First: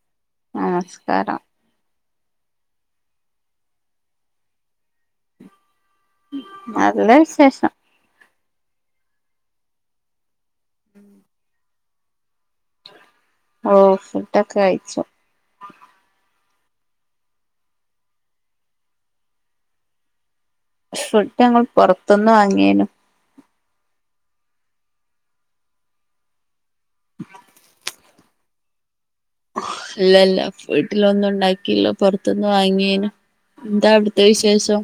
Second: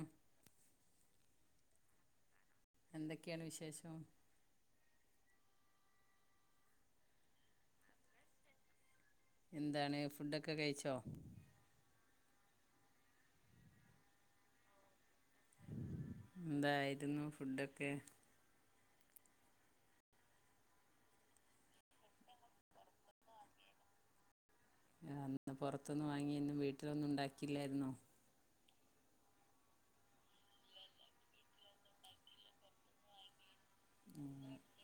ഉം നമസ്കാരം എന്തൊക്കെയാണ് വിശേഷം നല്ല വിശേഷം എന്താണ് ഫുഡൊക്കെ കഴിച്ചോ ഓ ഫുഡൊക്കെ കഴിച്ചു എന്തായിരുന്നു ഫുഡൊക്കെ ഷ് ഫുഡ്ഡ് ങ്ങൾ പൊറത് ന്ന് വാങ്ങിയേനു അന്ന് പൊറ്ത് ന്ന് വാങ്ങിയേന്നും വീട്ടിലൊന്നു ണ്ടാക്കില്ലായിര്ന്നോ ഇല്ലല്ല വീട്ടിലൊന്നും ഉണ്ടാക്കില്ലോ പൊറ്ത് ന്ന് വാങ്ങിയേനു എന്തവിടുത്തെ വിശേഷോ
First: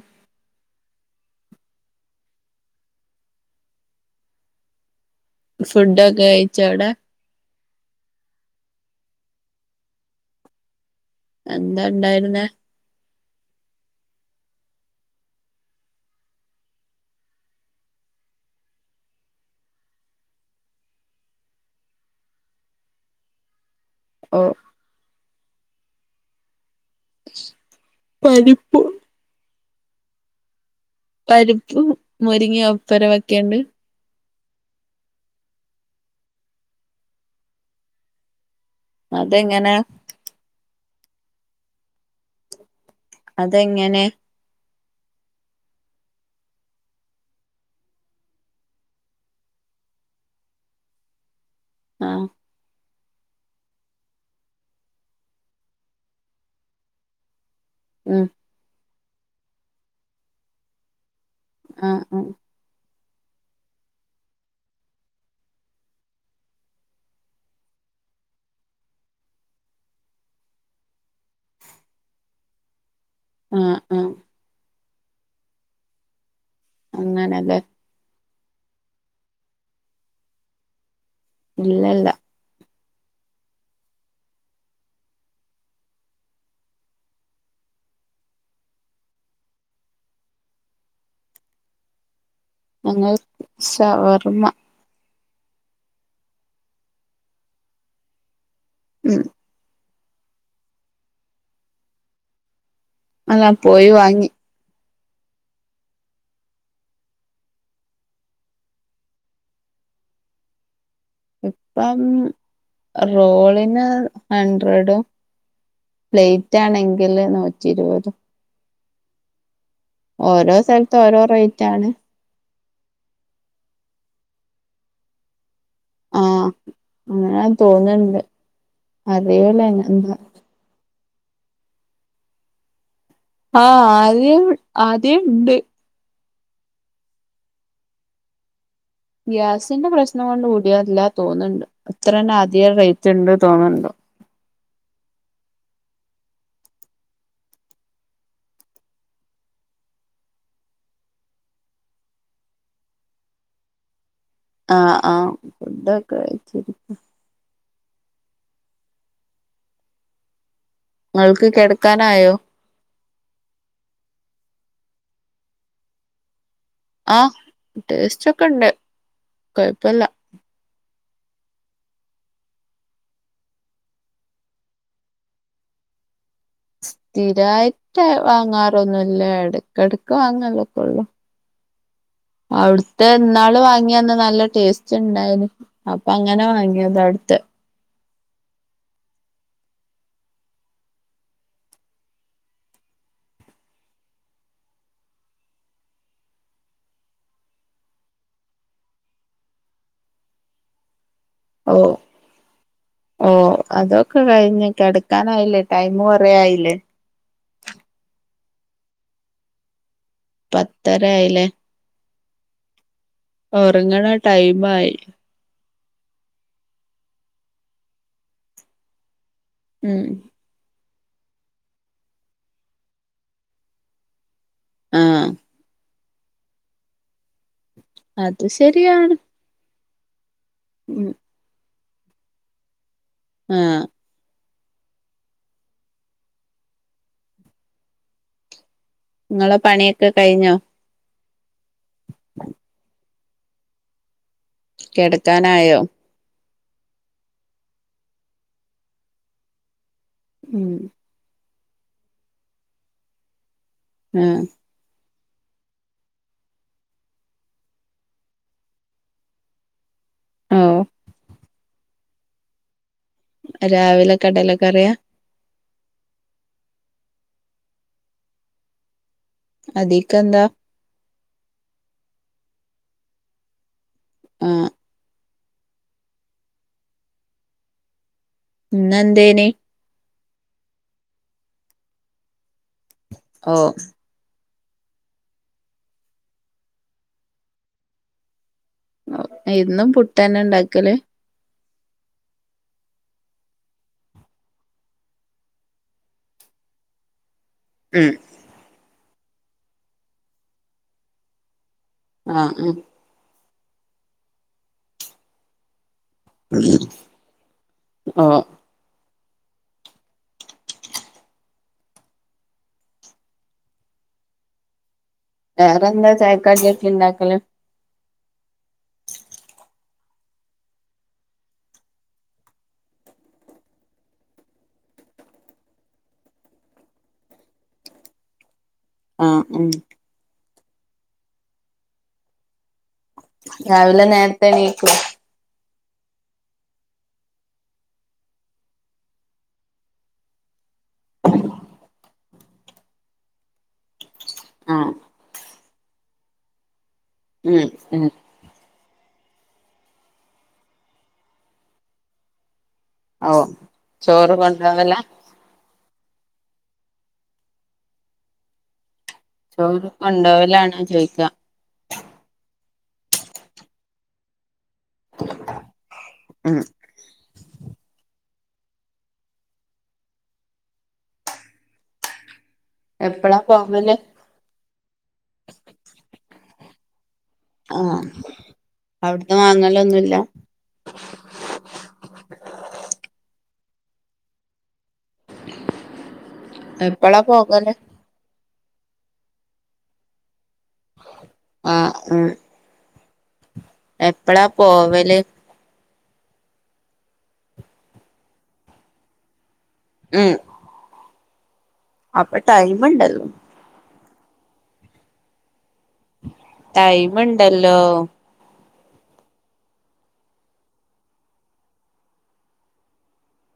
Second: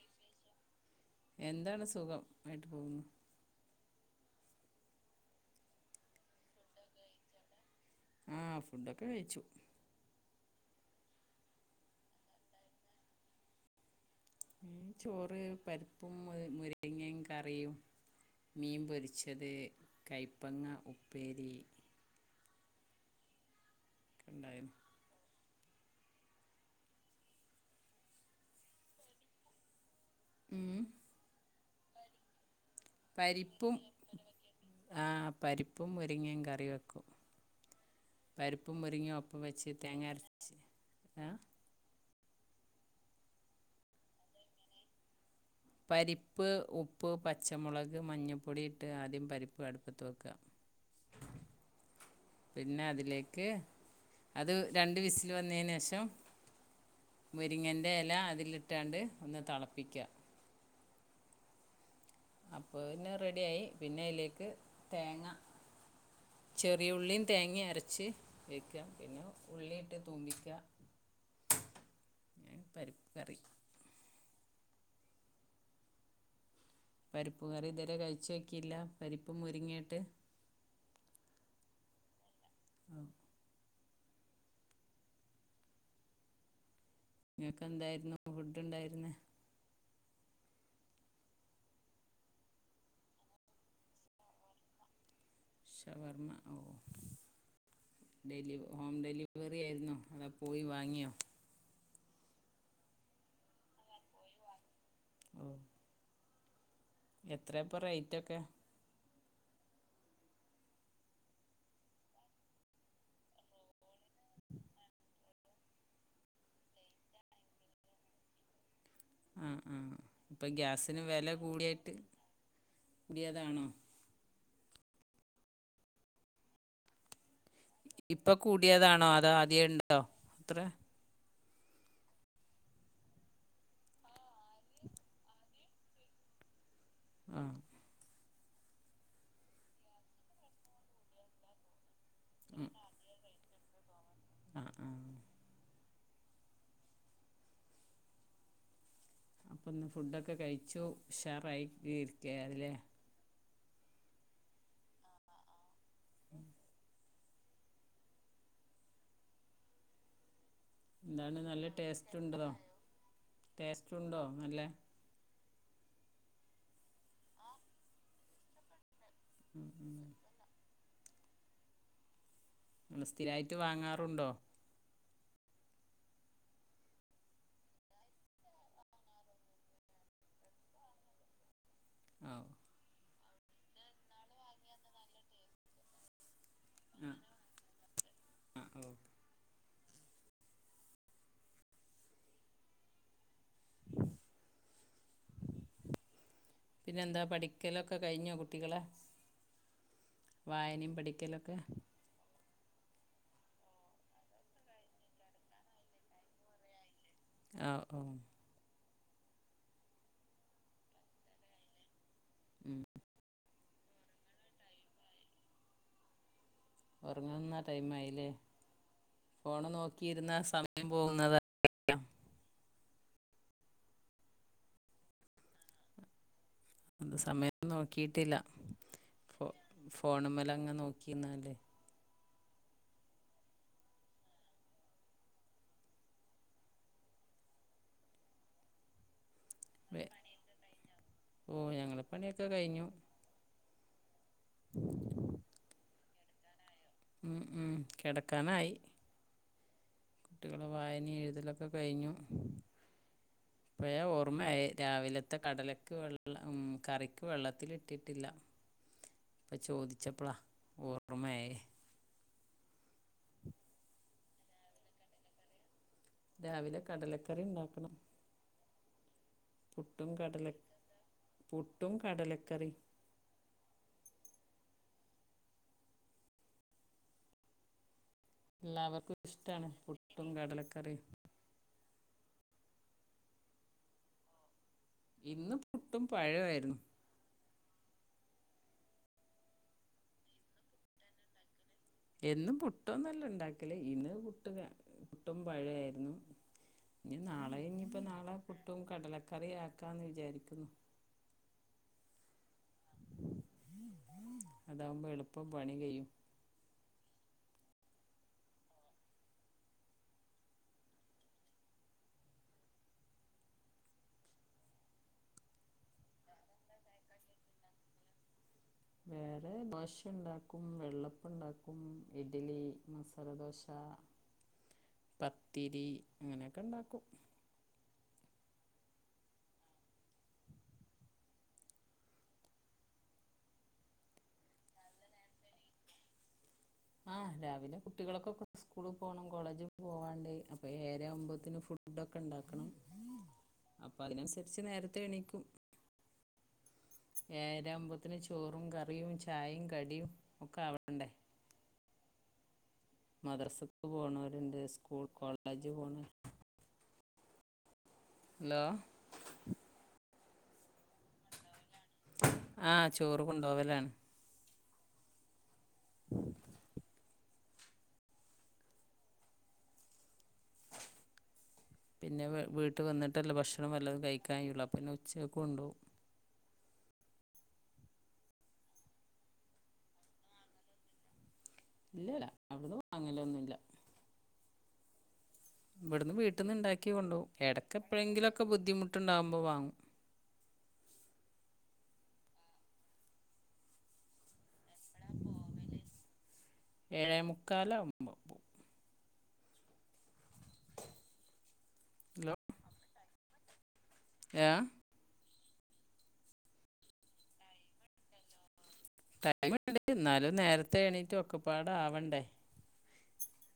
എന്താണ് സുഖം ആയിട്ട് പോകുന്നു ഫുഡൊക്കെ കഴിച്ചോ അവ്ടെ ആഹ് ഫുഡൊക്കെ കഴിച്ചു എന്താ ണ്ടായിരുന്നേ ഉം ചോറ് പരിപ്പും മു മുര്ങ്ങയും കറിയും മീൻ പൊരിച്ചത് കയ്പ്പങ്ങ ഉപ്പേരി കെ ഓ ണ്ടായിന്നു പരിപ്പ് ഉം രിപ്പ് മുരിങ്ങിയോ പരിപ്പും ആഹ് പരിപ്പും മുരിങ്ങയും കറി വെക്കും പരിപ് പ്പും മുരിങ്ങും ഒപ്പം വെച്ച് അതെങ്ങനെ തേങ്ങര്ച്ച് ആ അതെങ്ങനെ പരിപ്പ് ഉപ്പ് പച്ചമുളക് മഞ്ഞപ്പൊടിയിട്ട് ആദ്യം പരിപ്പ് അടുപ്പത്ത് വെക്ക [inaudible] പിന്നെ അതിലേക്ക് അത് രണ്ട് വിസില് വന്നയ്നേഷം [inaudible] മുരിങ്ങൻ്റെ എല ഉം അതിലിട്ടാണ്ട് ഒന്ന് തെളപ്പിക്ക ആഹ് അപ്പൊ ന്നെ റെഡിയായി പിന്നെ അയിലേക്ക് തേങ്ങ [inaudible] ചെറിയ ഉള്ളീ തേങ്ങ അരച്ച് വെക്ക പിന്നെ ഉള്ളിയിട്ട് തൂ്മ്പിക്ക [inaudible] ഞാൻ പരിപ് ആഹ് ആഹ് പരിപ്പ് അങ്ങനെല്ലേ കറി ഇതെരെ കഴിച്ചോക്കില്ല പരിപ്പും മുരിങ്ങയിട്ട് ഇല്ല ല്ല ആഹ് നിങ്ങക്ക് എന്തായിരുന്നു ഫുഡ് ഇണ്ടായിരുന്നേ ഞങ്ങൾ സവർമ്മ ഷവർമ്മ ഓ ഡെലിവ ഹോം ഉം ഡെലിവറി ആയിരുന്നോ അടെ പോയി വാങ്ങിയോ അല്ലാ പോയി വാങ്ങി ആ എത്ര ഇപ്പൊ റേറ്റ് ഒക്കെ ഇപ്പം റോളിന് ഹഡ്രഡും പ്ലേറ്റ് ആണെങ്കില് നൂറ്റി ഇരുപത് ആഹ ഓരോ സ്ഥലത്ത ഓരോ റേറ്റ് ആണ് ഇടിയതാണോ ആഹ അ ഇപ്പൊ കൂട്ടിയതാണോ അതോ ആദ്യ ഉണ്ടോ എന്താ അത്ര ആഹ ആദ്യ ആദ്യ ഉണ്ട് ആഹ ഗ്യാസിന്റെ പ്രശ്നം കൊണ്ട് കൂടിയല്ല തോന്നുന്നുണ്ട് അത്ര തന്നെ ആദ്യിക ഉം റേറ്റ് ഉണ്ട് തോന്നണ്ടോ ആ ആ അപ്പൊ ഒന്ന് ഫുഡൊക്കെ കഴിച്ചു ഉഷാറായി ഇരിക്ക അതിലേ ആഹ ആഹ ഫക്കെഴച്ചിരിക്ക എന്താണ് ഇങ്ങൾക്ക് നല്ല ടേസ്റ്റ് കെടക്കാനായോ ഉണ്ടതോ ടേസ്റ്റ് ഉണ്ടോ നല്ല ആഹ ടേസ്റ്റ് ഒക്കെ ഉണ്ട് ഉം ഉം നിങ്ങ സ്ഥിരായിട്ട് വാങ്ങാറുണ്ടോ സ്ഥിരായിട്ട് വാങ്ങാറൊന്നല്ലേ ഇടക്കിടക്ക് വാങ്ങല്ലൊക്കെ ഉള്ളു ഓ [unintelligible] അവിടുത്തെ എന്നാള് വാങ്ങിയന്ന നല്ല ടേസ്റ്റ് ഉണ്ടായിന് അപ്പൊങ്ങന ങ്ങനെ വാങ്ങിയതാ ആ അടുത്ത് ആ ഓ പിന്നെ എന്താ പഠിക്കലൊക്കെ കഴിഞ്ഞോ കുട്ടികളെ വായനയും പഠിക്ക അക്കലക്കെ ഓ ഓ അതൊക്കെ കഴിഞ്ഞ കടക്കാനായില്ലേ ടൈം കൊറെ ആയില്ലേ ഓ ഓ പത്തരയയില്ലേ ഉം ഉറങ്ങണ ടൈംയി ഉറങ്ങുന്ന ടൈ ആയില്ലേ ഫോണ് ഉം നോക്കിയിരുന്ന പോകുന്നത ആഹ അത് സമയം നോക്കിട്ടില്ല അത് ശരിയാണ് ഫോണ മലെ അങ്ങ ഉം നോക്കിന്നല്ലേ ആഹ നിങ്ങളെ പണിയൊക്കെ കഴിഞ്ഞോ ഓ ഞങ്ങളെ പണിയൊക്കെ കഴിഞ്ഞു കിടക്കാനായോ ഉം ഉം കിടക്കാനായി കുട്ടികള് ഉം വായന എഴുതലൊക്കെ കഴിഞ്ഞു അഴ ആഹ് ഓർമ്മ രാവിലെ ഇ കടലക്ക് വെള്ള ഉ കറിക്ക് വെള്ളത്തിിട്ടിട്ടില്ലപ്പ ചോ ചപ്പള ഓ റമ രാവിലെക്കെടലൊക്കെ അറിയാം രാവിലെ കടലക്കറി ഉണ്ടാക്കണം പുട്ടും അതിക്കെന്താ കടല പുട്ടും കടലക്കറി ആ എല്ലാവർക്കും ഇന്നെന്തേനി ഇഷ്ടമാണ് പുട്ടും കടലക്കറിയും ഓ ഇന്ന് പുട്ടും പഴയിരുന്നു ഇന്നും പുട്ട തന്നെ ഉണ്ടാക്കലേ എന്നും പുട്ടൊന്നല്ല ഉണ്ടാക്കലേ ഇന്ന് പുട്ട് പുട്ടും പഴയായിരുന്നു [inaudible] നാളെ കഴഞ്ഞിപ്പോ ഉം നാളെ പുട്ടും കടലക്കറിയ ആക്കാന്ന് വിചാരിക്കുന്നു ആഹ് ഉം അതകുമ്പോ എളുപ്പം പണി കഴ്യും ആഹ് വേറെന്താ ചായക്കാടക്ക ഇണ്ടാക്കല് വേറെ ദോശ ഉണ്ടാക്കും വെള്ളപ്പുണ്ടാക്കും ഇഡ്ലി മസാലദോശ [inaudible] പത്തിരി അങ്ങനെയൊക്കെ ഇണ്ടാക്കും ആഹ് ഉം രാവിലെ നേരത്തെ എണീക്കൂ- ആഹ് രാവിലെ കുട്ടികളൊക്കെ സ്കൂളിൽ പോകണം കോളേജിൽ പോവാണ്ട് അപ്പൊ ഏറെ ആവുമ്പോത്തിന് ഫുഡ ഒക്കെ ഉണ്ടാക്കണം അപ്പൊ അതിനനുസരിച്ച് നേരത്തെ എണീക്കും [inaudible] ഉം ഏരാുമ്പോത്തിന് ചോറും കറിയും ചായയും കടിയും ഒക്കെ അവിടണ്ടേ ഓ മദർസക്ക് ചോറ് പോണവരുണ്ട് കൊണ്ടോവലാ സ്കൂൾ കോളേജ് പോണവരു ഹലോ ചോറ് കൊണ്ടോലാണോ ചോയിക്ക ആഹ ചോറ് കൊണ്ടപോവലാണ് ഉം പിന്നെ വീട്ട് വന്നിട്ടല്ല എപ്പളാ ഭക്ഷണം പോവല് വല്ലത കഴിക്കാ കുള്ള പിന്നെ ഉച്ചക്കെ കൊണ്ടോും ആഹ അവിടന്ന് വാങ്ങലൊന്നുമല്ല ഇല്ലല്ല അവിടുന്ന് അങ്ങല ഒന്നുംല്ല ഇവിടുന്ന് വീട്ടിൽന്ന് ഇണ്ടാക്കി കൊണ്ടോ എപ്പളാ പോകല് ഇടക്കെപ്പോഴെങ്കിലൊക്കെ ഒക്കെ ബുദ്ധിമുട്ടുണ്ടകുമ്പോ വാങ്ങും ആ ആ എപ്പഴാ പോവല് ഏഴേമുക്കാല അ്പ പോൂ മ് അപ്പടൈമ്ണ്ടല്ല- ആഏ ടൈമുണ്ടല്ലോ ടൈംണ്ട് എന്നാലും നേരത്തെ എണീറ്റ് ഒക്കെപ്പാട ആവണ്ടേ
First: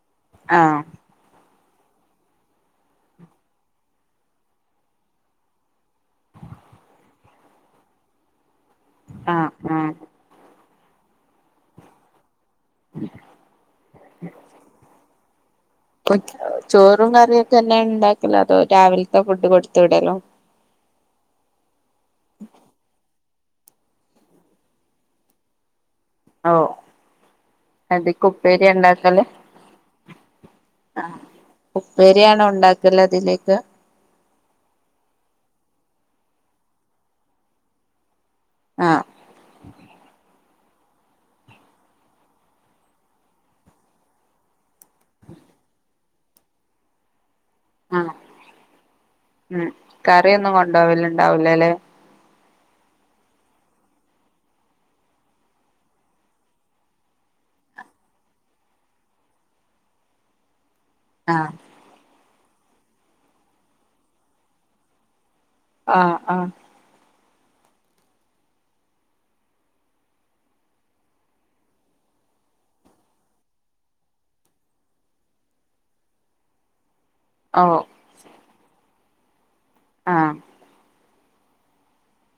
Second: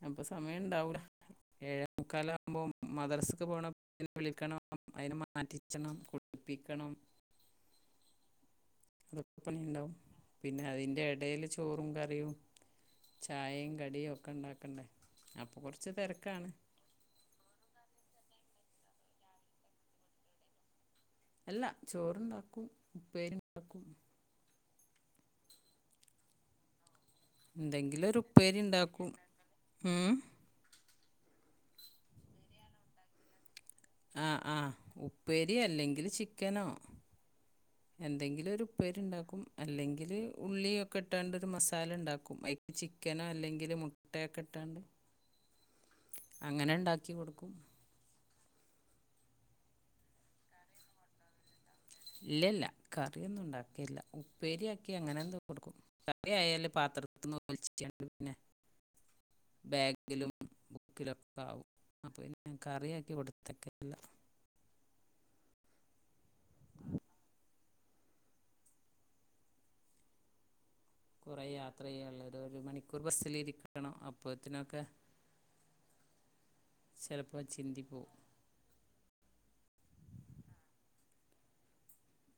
അപ്പൊ സമയം ആഹ് ഉണ്ടാവൂല ഏഴ മുക്കാല ആകുമ്പോൾ മദ്രസക്ക് പോകണെ വിളിക്കണം അതിനെ മാറ്റിക്കണം കുടിപ്പിക്കണം [inaudible] അതൊക്കെ ആഹ് പണി ഉണ്ടാവും ആഹ് പിന്നെ അതിന്റെ ഇടയില് ചോറും കറിയും ചായയും കടിയും ഒക്കെ ഉണ്ടാക്കണ്ടേ കുറച്ച് തിരക്കാണ് ചോറും കറിയുംൊക്കെ തന്നെയ ഉണ്ടാക്കല അതോ രാവിലത്തെ ഫുഡ് കൊടുത്ത വിടല്ലോ അല്ല ചോറണ്ടാക്കും ഉപ്പേരുണ്ടാക്കും ഓ എന്തെങ്കിലും ഒരു അതിക്ക് ഉപ്പേരി ഉപ്പേരിയാ ഇണ്ടാക്കും ഇണ്ടാക്കല് ഉ ആ ഉപ്പേരിയാണോ ഉണ്ടാക്കല അതിലേക്ക് ആ ആഹ ഉപ്പേരിോ അല്ലെങ്കിൽ ചിക്കനോ എന്തെങ്കിലും ഒരു ആഹ് ഉപ്പേരിയുണ്ടാക്കും അല്ലെങ്കിൽ ഉള്ളിയൊക്കെ ഇട്ടോണ്ട് ഒരു മസാല ഉണ്ടാക്കും അതിപ്പോ ചിക്കനോ അല്ലെങ്കിൽ മുട്ടയൊക്കെ ഇട്ടോണ്ട് ഉം അങ്ങനെ ഉണ്ടാക്കി കൊടുക്കും ആഹ് ഉം കറിയൊന്നും കൊണ്ട് പോകൽ ഉണ്ടാവൂലല്ലേ ഇല്ല ഇല്ല കറിയൊന്നും ഉണ്ടാക്കിയില്ല ഉപ്പേരിയാക്കി അങ്ങനെ എന്തൊ കൊടുക്കും കറിയായാൽ പാത്രത്തി ഒലിച്ചിട്ടുണ്ടേൽ പിന്നെ [inaudible] ബാഗിലും ബുക്കിലൊക്കെ ആഹ് ആവും അപ്പൊ ഇനി ഞാൻ കറിയാക്കി കൊടുത്താക്കലില്ല ആഹ് ആഹ് കുറെ യാത്ര ചെയ്യാനുള്ളതാ ഒരു മണിക്കൂർ ബസ്സലിരിക്കണം അപ്പൊഅതിലൊക്കെ [inaudible] ചിലപ്പോ ഓ ചിന്തി പോവും ആഹ്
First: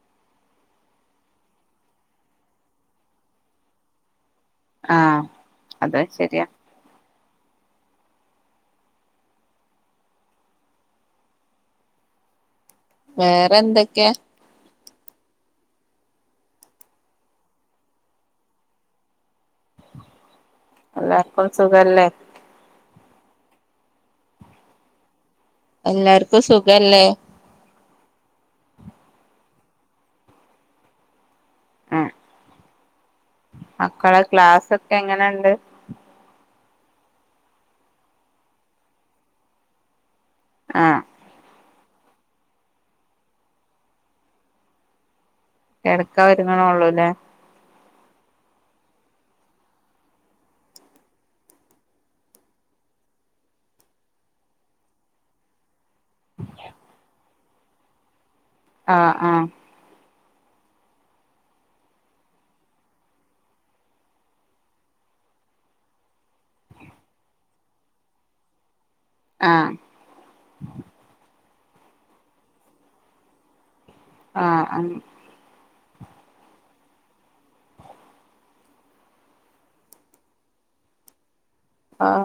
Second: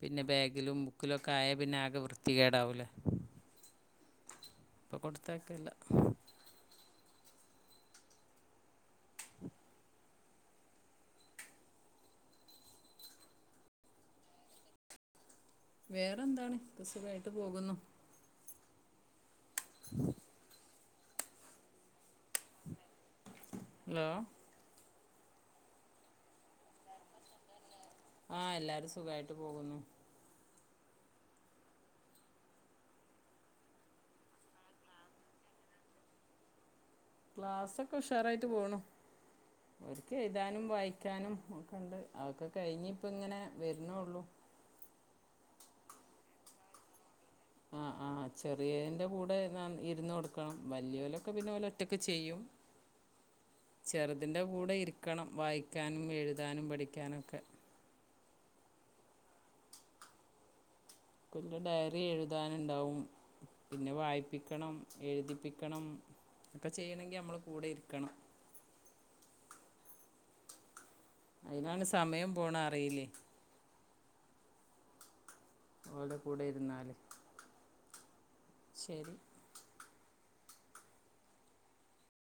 പിന്നെ ബാഗിലും ബുക്കിലും ഒക്കെ ആയാൽ പിന്നെ ആകെ വൃത്തികേടാവൂലേ അപ്പോൾ ആഹ് കൊടുത്തേക്കില്ല അത് ശരിയാ വേറെ എന്തൊക്കെയാ വേറെന്താണ്സുഖമായിട്ട് പോകുന്നു [inaudible] എല്ലാർക്കും സുഖമല്ലേ ഹലോ എല്ലാർക്കും സുഖമല്ലേ ആഹ് എല്ലാരും സുഖായിട്ട് പോകുന്നു ഉം മക്കളെ ക്ലാസ് ഒക്കെ എങ്ങനെയുണ്ട് ക്ലാസ്സൊക്കെ ഉഷാറായിട്ട് പോണു എഴുതാനും ആഹ് വായിക്കാനും ഒക്കെയുണ്ട് അതൊക്കെ കഴിഞ്ഞ് ഇപ്പം ഇങ്ങനെ വരുന്നേയുള്ളു കിടക്കാൻ ഒരുങ്ങണേ ഉള്ളൂല്ലേ ആ ചെറിയതിന്റെ കൂടെ ഞാൻ ഇരുന്ന് കൊടുക്കണം വല്ല്യോലൊക്കെ പിന്നെ ഓല് ഒറ്റക്ക് ചെയ്യും ചെറുതിന്റെ കൂടെ ഇരിക്കണം വായിക്കാനും എഴുതാനും പഠിക്കാനൊക്കെ ആഹ് ആഹ് പിന്നെ ഡയറി എഴുതാനുണ്ടാവും പിന്നെ വായിപ്പിക്കണം എഴുതിപ്പിക്കണം ഒക്കെ ചെയ്യണമെങ്കിൽ നമ്മള് കൂടെ ഇരിക്കണം ആഹ് അതിനാണ് സമയം പോണത് അറിയില്ലേ ആഹ് ഓൾടെ കൂടെ ഇരുന്നാല് ശരി ആഹ്